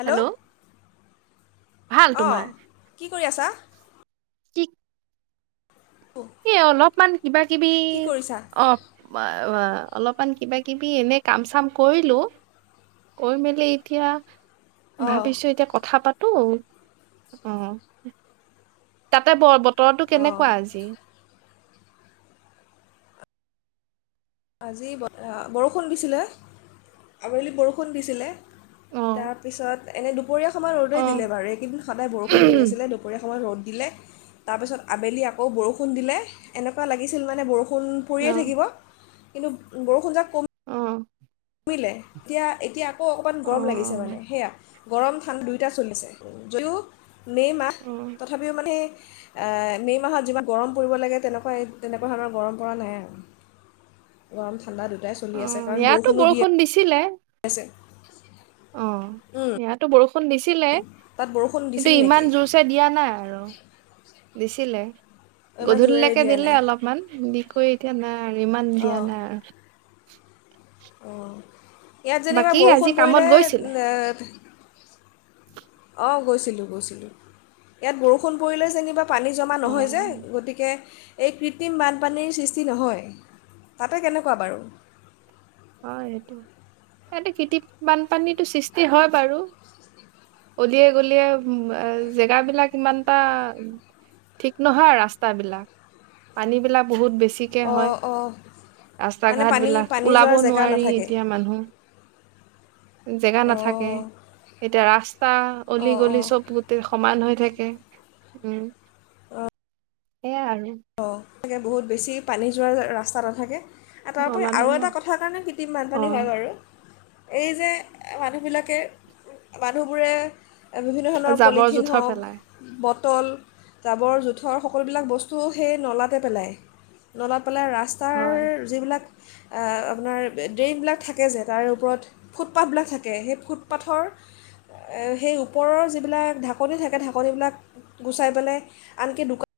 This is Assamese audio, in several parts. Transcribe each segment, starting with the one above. হেল্ল' ভাল অঁ কি কৰি আছা। ঠিক। এ অলপমান। কিবা কিবি কি কৰিছা অ। অ অলপমান কিবা কিবি এনে কাম চাম কৰিলো কৰি মেলি এতিয়া। অঁ ভাবিছো এতিয়া কথা পাতো। তো অ। তাতে বৰ বতৰটো অঁ কেনেকুৱা আজি? আজি বৰষুণ দিছিলে, আবেলি বৰষুণ দিছিলে, অ তাৰ পিছত এনে দুপ দুপৰীয়া সময় ৰ'দ অ দিলে বাৰু এইকদিন সদায় বৰষুণ পৰি আছিলে দুপৰীয়া সময় ৰ'দ দিলে, তাৰপিছত আবেলি আকৌ বৰষুণ দিলে এনেকুৱা লাগিছিল মানে বৰষুণ ফোন অ পৰিয়েই থাকিব। কিন্তু বৰষুণ যাক ক অ'। মিলে এতিয়া-এতিয়া আ অ' অকণমান গৰম লাগিছে মানে, সেয়া গৰম ঠান দুয়োটা চলিছে যদিও মে' মাহ, অ তথাপিও মানে মে' মাহত যিমান গৰম পৰিব লাগে তেনেকুৱা-তেনেকুৱা ধৰণৰ গৰম পৰা নাই আৰু, গৰম ঠাণ্ডা দু দুয়োটাই চলি অ আছে, কাৰণ বৰষুণ ইয়াতো বৰষুণ দিছিলে। হয় অ', সেয়াতো বৰষুণ [unintelligible] দিছিলে। তাত বৰষুণ কিন্তু দিছিল নেকি ইমান জোৰছে দিয়া নাই আৰু। দিছিলে ইমান জোৰেৰে গধূলিলেকে দিয়া নাই দিলে অলপমান দি আকোএতিয়া নাই। ইমান দিয়া নাই আৰু। অ'। ইয়াত যেনিবা বাকী আজি বৰষুণ কামত গৈছিলে পৰিলেহে নে অ', গৈছিলো-গৈছিলো। ইয়াত বৰষুণ পৰিলে যেনিবা পানী জমা অ নহয় যে গতিকে এই কৃত্ৰিম বানপানীৰ সৃষ্টি নহয়। তাতে কেনেকুৱা বাৰু? হয়, সেইটো এই খেতি বানপানীতো সৃষ্টি হয় বাৰু। অলিয়ে গলিয়ে জেগাবিলাক ইমানটা ঠিক নহয়, ৰাস্তাবিলাক পানী বিলাক বহুত বেছি অ', অ', মানে ঘাট বিলাক পানী-পানী ওলাব যোৱাৰ জে নোৱাৰি এতিয়া মানুহ, জেগা নাথাকে, অঁ এতিয়া ৰাস্তা অঁ অলি-গলি অঁ চব গোটে সমান হৈ থাকে। উম, সেয়া আৰু। অ', [unintelligible] বহুত বেছি পানী যোৱাৰ ৰাস্তা নাথাকে তাৰোপৰি নলা আৰু দমা এটা কথাৰ কাৰণে কৃত্ৰিম অ বানপানী হয় বাৰু। এই যে মানুহবিলাকে মানুহবোৰে। বিভিন্ন ধৰণৰ জাবৰ পলিথিন জোথৰ হওক পেলাই বট তল ডাবৰ জোথৰ সকলোবিলাক বস্তু চু সেই নলাতে পেলাই নলাত। ফালে ৰাস্তাৰ হয় যিবিলাক। আপোনাৰ ড্ৰেইনবিলাক থাকে যে তাৰে ওপৰত ফুটপাথবিলাক থাকে সেই ফুটপাথৰ সেই ওপৰৰ যিবিলাক ঢাকনি থাকে ঢাকনিবিলাক গুচাই পেলাই আনকি দোকান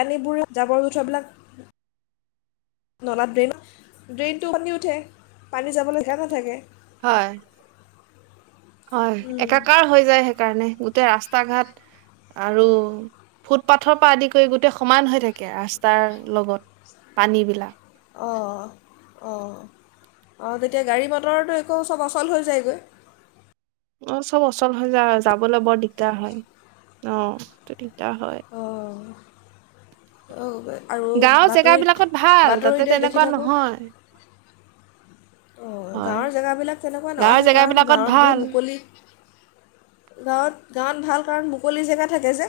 পানীবোৰ জাবৰ জোথাবিলাক। নলাত ড্ৰেইন ড্ৰেইনটো উফন্দি উঠে পানী যাবলৈ যেগা নাথাকে। হয়। হয় উম, একাকাৰ হৈ যায়। সেইকাৰণে গোটেই ৰাস্তা ঘাট আৰু ফুটপাথৰ পৰা আদি কৰি গোটেই সমান হৈ থাকে ৰাস্তাৰ লগত পানী বিলাক। অঁ অঁ অঁ তেতিয়া গাড়ী মটৰটো একো চব অচল হৈ যায়গৈ। অ চব অচল হৈ যায় যাবলৈ বৰ দিগ্দাৰ হয় অ। দাৰ হয়। অঁ আৰু গাঁৱৰ বাতৰিত জেগাবিলাকত ভাল তাতে বাতৰিতে দেখি তেনেকুৱা থাকোঁ। নহয় অঁ হয় গাঁৱৰ জেগাবিলাক তেনেকুৱা গাঁৱৰ নহে কাৰণ জেগাবিলাকত গাঁৱত বহুত ভাল মুকলি গাঁৱত। গাঁত ভাল কাৰণ মুকলি জেগা থাকে যে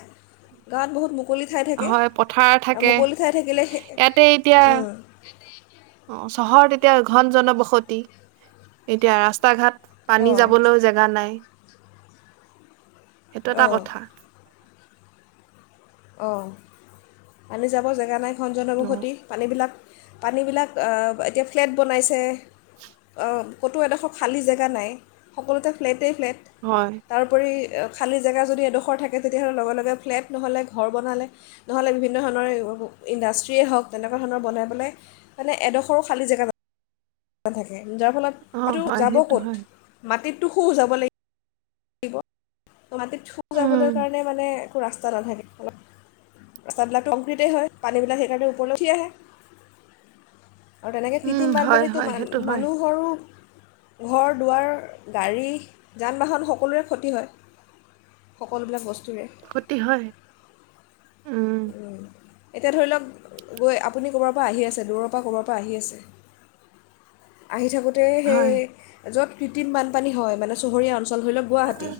গাঁত বহুত। মুকলি ঠাই থাকে হয় পথাৰ আৰু থাকে মুকলি ঠাই থাকিলে সেই ইয়াতে এতিয়া অঁ অ চহৰত এতিয়া এতিয়া ঘন জনবসতি এতিয়া ৰাস্তা ঘাট। পানী যাবলৈও অঁ জেগা নাই। সেইটো এটা অঁ কথা। অঁ আমি যাব জেগা নাই। ঘন অ জনবসতি পানীবিলাক পানীবিলাক এতিয়া ফ্লেট বনাইছে ক'তো এডোখৰ খালী জেগা নাই সকলোতে ফ্লেটেই। ফ্লেট হয় তাৰোপৰি খালী জেগা যদি এডোখৰ থাকে তেতিয়াহ'লে লগে লগে ফ্লেট নহ'লে ঘৰ বনালে নহ'লে বিভিন্ন ধৰণৰ ইণ্ডাষ্ট্ৰিয়েই হওক তেনেকুৱা ধৰণৰ বনাই পেলাই মানে এডোখৰো খালী জেগা থাকে। যাৰ ফলত অ এইটো হয় যাব সেইটো হয় ক'ত মাটিত। টো সুজাব লাগিব। ত' মাটিত থু যাবলৈ উম কাৰণে মানে। এক ৰাস্তা নাথাকে অলপ ৰাস্তাবিলাক কংক্ৰিতেই হয় পানীবিলাক সেইকাৰণে উপৰলৈ উঠি আহে। আৰু তেনেকৈ উম কৃত্ৰিম হয় বানপানীটো হয় মান সেইটো হয় মানুহৰো ঘৰ দুৱাৰ গাড়ী যান বাহন সকলোৰে ক্ষতি হয়। সকলোবিলাক বস্তু ক্ষতি হয় উম এতিয়া ধৰি লওক গৈ আপুনি ক'ৰবাৰ পৰা আহি আছে দূৰৰ পৰা ক'ৰবাৰ পৰা আহি আছে আহি থাকোঁতে সেই সেই হয়, য'ত কৃত্ৰিম বানপানী হয় মানে চহৰীয়া আচল ধৰি লওক গুৱাহাটী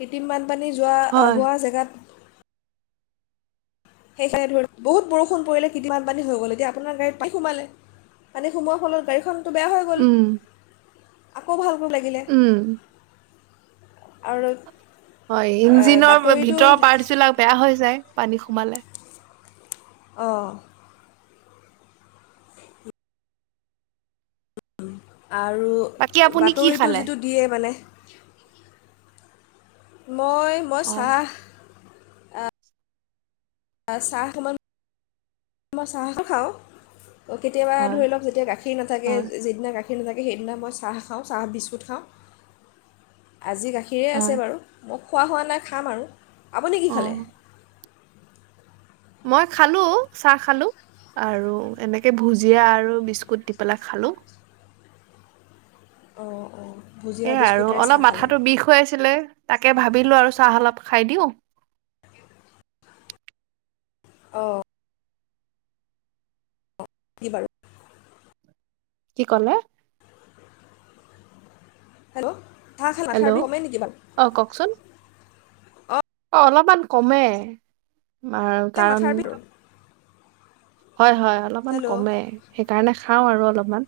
কেইদিন মান বাপানী যোৱা হয়, হোৱা জেগাত সেইকাৰণে ধৰি বহুত বৰষুণ পৰিলে কিমান পানী হৈ গ'ল এতিয়া আপোনাৰ গাড়ীত সোমালে পানী সোমালে ফলত গাড়ীখন ত' বেয়া হৈ গ'ল উম, আকৌ ভাল লাগিগে উম, আৰু হয় ইঞ্জিনৰ বাতৰিটো ভিতৰৰ পাৰ্টছ বিলাক বেয়া হৈ যায় পানী সোমালে আহঁ [inaudible] আৰু বাকী আপুনি কি বাতৰিটো খালে? যিটো দিয়ে মানে [unintelligible] মই মই হয়, চাহ আহ চাহ মন মই চাহ খাওঁ কেতিয়াবা হয়, ধৰি লওক যেতিয়া গাখীৰ নাথাকে হয়, যিদিনা গাখীৰ সেইনে থাকে সেইদিনা মই চাহ খাওঁ চাহ বিস্কুট খাওঁ আজি গাখীৰে হয়, আছে বাৰু মোক খোৱা হোৱা নাই খাম আৰু আপুনি কি অ', খালে মই খালো চাহ খালো আৰু এনেকে ভুজিয়া আৰু বিস্কুট দি পেলাই খালো অঁ অঁ ভুজিয়া এ আৰু বিস্কুটেৰে চাহ অলপ খালে মাথাতো বিষ হৈ আছে ছিলে তাকে ভাবিলো আৰু চাহ অলপ খাই দিও অ কি বাৰু? কি কলে হেল্ল' চাহ খালে মাথাৰ হেল্ল' বিষ কমে নেকি বাৰু অ কওকচোন অঁ অ অলপমান কমে আ খালে কাৰণ মাথাৰ বিষ হয় হয় অলপমান হেল্ল' কমে সেইকাৰণে খাওঁ আৰু অলপমান।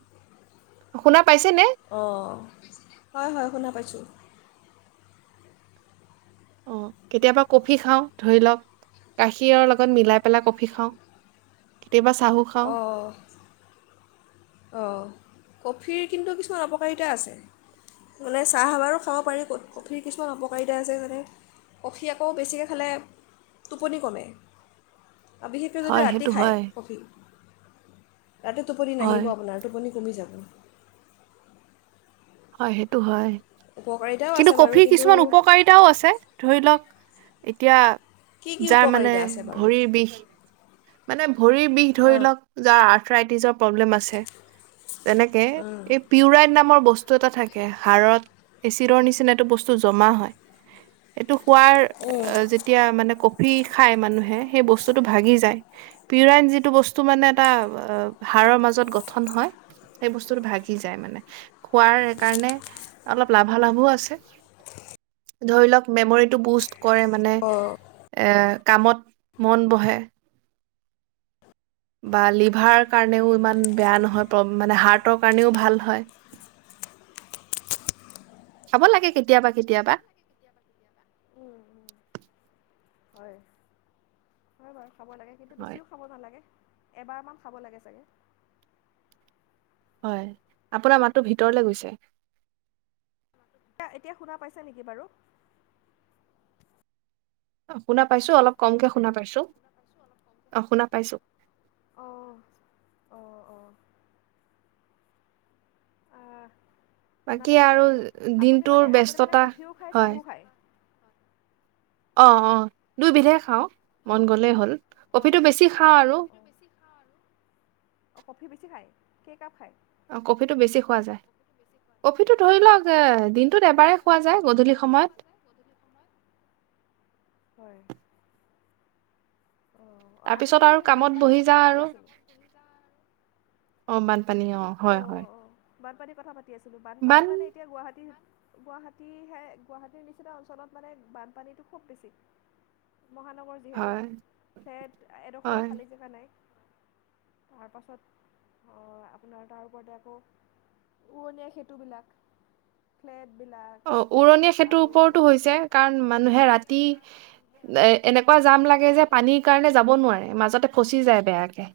শুনা পাইছে নে অঁ। শুনা পাইছেনে? হয় হয় শুনা পাইছোঁ অ কেতিয়াবা কফি খাওঁ ধৰি লওক গাখীৰৰ লগত মিলাই পেলাই কফি খাওঁ কেতিয়াবা চাঁহো খাওঁ অঁ অঁ কফিৰ কিন্তু কিছুমান অপকাৰিতা আছে মানে চাঁহ সাবাৰো খাব পাৰি কফিৰ কিছুমান অপকাৰিতা আছে মানে কফি আকৌ বেছিকৈ খালে টোপনি কমে অ বিশেষকৈ যদি হয়, ৰাতি সেইটো খায় হয়, কফি তাতে টোপনি নাহিব হয়, ব হয় সেইটো হয় উপকাৰিতাও কিন্তু আছে বাৰু কফিৰ কিন্তু কিছুমান উপকাৰিতাও আছে ধৰি লওক এতিয়া কি কি যাৰ মানে উপকাৰিতা আছে বাৰু ভৰিৰ বিষ মানে ভৰি বিষ ধৰি লওক যাৰ ট্ৰাইটিজৰ প্ৰব্লেম আছ্ তেনেকে এই পিউৰাইন নামৰ বস্তু বস্তু এটা থাকে। হাড়ত এচিডৰ নিচিনা এইটো বস্তু জমা হয়। এইটো খোৱাৰ উম, যেতিয়া মানে কফি খায় মানুহে সেই বস্তুটো ভাগি যায় পিউৰাইন যিটো বস্তু মানে এটা হাড়ৰ মাজত গঠন হয় সেই বস্তুটো ভাগি যায় মানে খোৱাৰ কাৰণে অলপ লাভালাভো আছে ধৰি লওক মেমৰিটো বুষ্ট কৰে মানে অঁ উম, এ কামত মন বহে বা লিভাৰ কাৰণেও ইমান বেয়া নহয় মান হাৰ্টৰ কাৰণেও ভাল হয়। খাব লাগে কেতিয়াবা কেতিয়াবা উম, [inaudible] খাব লাগে কিন্তু হয় বেছিও খাব নালাগে এবাৰমান খাব লাগে চাগে হয় আপোনাৰ মাতটো ভিতৰলে গৈছে এতিয়া এতিয়া শুনা পাইছ নেকি বাৰু শুনা পাইছো অলপ কমকে শুনা পাইছো অ শুনা পাইছোঁ অঁ অঁ অঁ আহ শুনা বাকী পাইছে ন আৰু এতিয়া, আপুনি দিনটোৰ মানে আপুনি মানে ব্যস্ততা কফিও খায় হয় চাহো খায়। অ অ দুই বিধেই খাওঁ। মন গ'লেই হ'ল অ কফিটো বেছি খাওঁ আৰু কফি বেছি খায়। কেই কাপ খাই? অ কফিটো বেছি খোৱা যায়, কফিটো ধৰি লওক দিনটোত এবাৰেই খোৱা যায় গধূলি সময়ত। হয়। অঁ অঁ তাৰ আমি পিছত আৰু, কামত বানপানীৰ বহি কথা যাওঁ পাতি আৰু আছিলোঁ অ মান পানী অ হয় হয়। বানপানী কথা পত পাতি আছিলো বানপানী বান মানে এতিয়া গুৱাহাটীত গুৱাহাটী হে গুৱাহাটীৰ নিচিনা অঞ্চলত মানে বানপানীটো খুব বেছি। মহানগৰ যিহেতু, হয় ফ্লেট এডোখৰো হয় খালী জেগা নাই। তাৰ পাছত অ আপোনাৰ তাৰ ওপৰতে আকৌ উৰণীয়া খেতি ভূলক, ফ্লেট। অ উৰণীয়া সেতু ওপৰতো হৈছে কাৰণ মানুহে ৰাতি এ এনেকুৱা জাম লাগে এ যে পানীৰ কাৰণে যাব নোৱাৰে, মাজতে ফচি বেয়াকে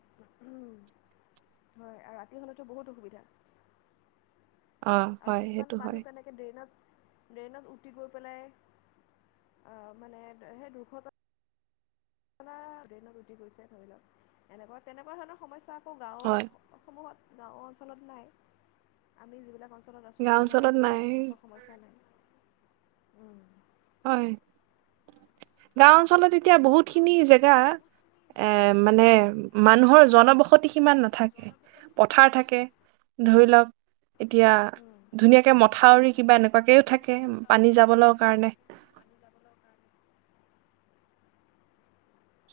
উম, হয় আৰু ৰাতি হলেতো বহুত অসুবিধা। অ আৰু হয় কিছুমান সেইটো হয় পানী তেনেকে ড্ৰাইনত ড্ৰাইনত উতি গৈ পেলাই অ মানে সেই দুখত আপোনাৰ দ্ৰাইনত উতি গৈছে ধৰি লওক এনেকুৱা তেনেকুৱা ধৰণৰ সমস্যা আকো হয় গানসমূহত গাওঁ অঞ্চলত নাই, আমি যিবিলাক তলত আছোঁ গাঁও সেইবিলাক অঞ্চলত নাই এনেকুৱা সমস্যা নাই। উম। হয়, গাওঁ অঞ্চলত এতিয়া বহুতখিনি জেগা এ মানে মানুহৰ জনৱস সতী সিমান নাথাকে, পথাৰ থাকে ধৰি লওক এতিয়া ধৰি ধুনীয়াকে মথাউৰি কিবা এনেকুৱাকৈও থাকে পানী যাবলৈ কাৰণে।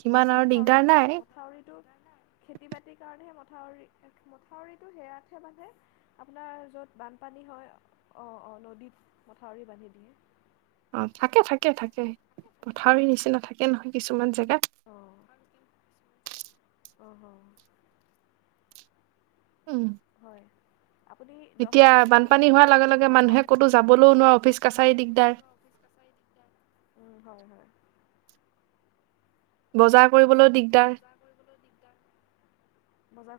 সিমান আৰু মথাউৰি দিগদাৰ থাকে নাই মথাউৰিত খেতি বাতিৰ কাৰণেহে মথাউৰি মথাউৰিটো হেয়াতো বান্ধে আপোনাৰ যত বানপানী হয় অ অ নদীত মথাউৰি বান্ধি দিয়ে। অ', থাকে, থাকে, থাকে মথাউৰি নিচিনা থাকে। কে নহয় কিছুমান জেগাত অহ অ অ উম হয় আপুনি দচ এতিয়া অ বানপানী হোৱাৰ লগে লগে কল মানুহে ক'তো যাবলৈও নোৱাৰে অফিচ কাছাৰী দিগদাৰ হয় হয় বজাৰ কৰিবলৈ দিগ- দাৰ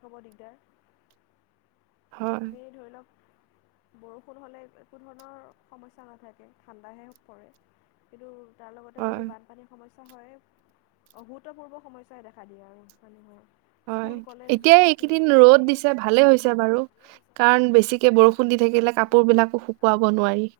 হ'ব দিগদাৰ হয় এনেই ধৰি লওক বৰষুণ হ'লে একো ধৰণৰ সমস্যা নাথাকে ঠাণ্ডাহে পৰে কিন্তু তাৰ লগতে যদি হয় বানপানীৰ সমস্যা সা হয়ে অভূতপূৰ্ব সমস্যাই দেখা দিয়ে আৰু মানুহে হয় এতিয়া এইকেইদিন ৰ'দ দিছে ভালে হৈছে বাৰু কাৰণ বেছিকে বৰষুণ দি থাকিলে কাপোৰ বিলাকো শুকুৱাব নোৱাৰি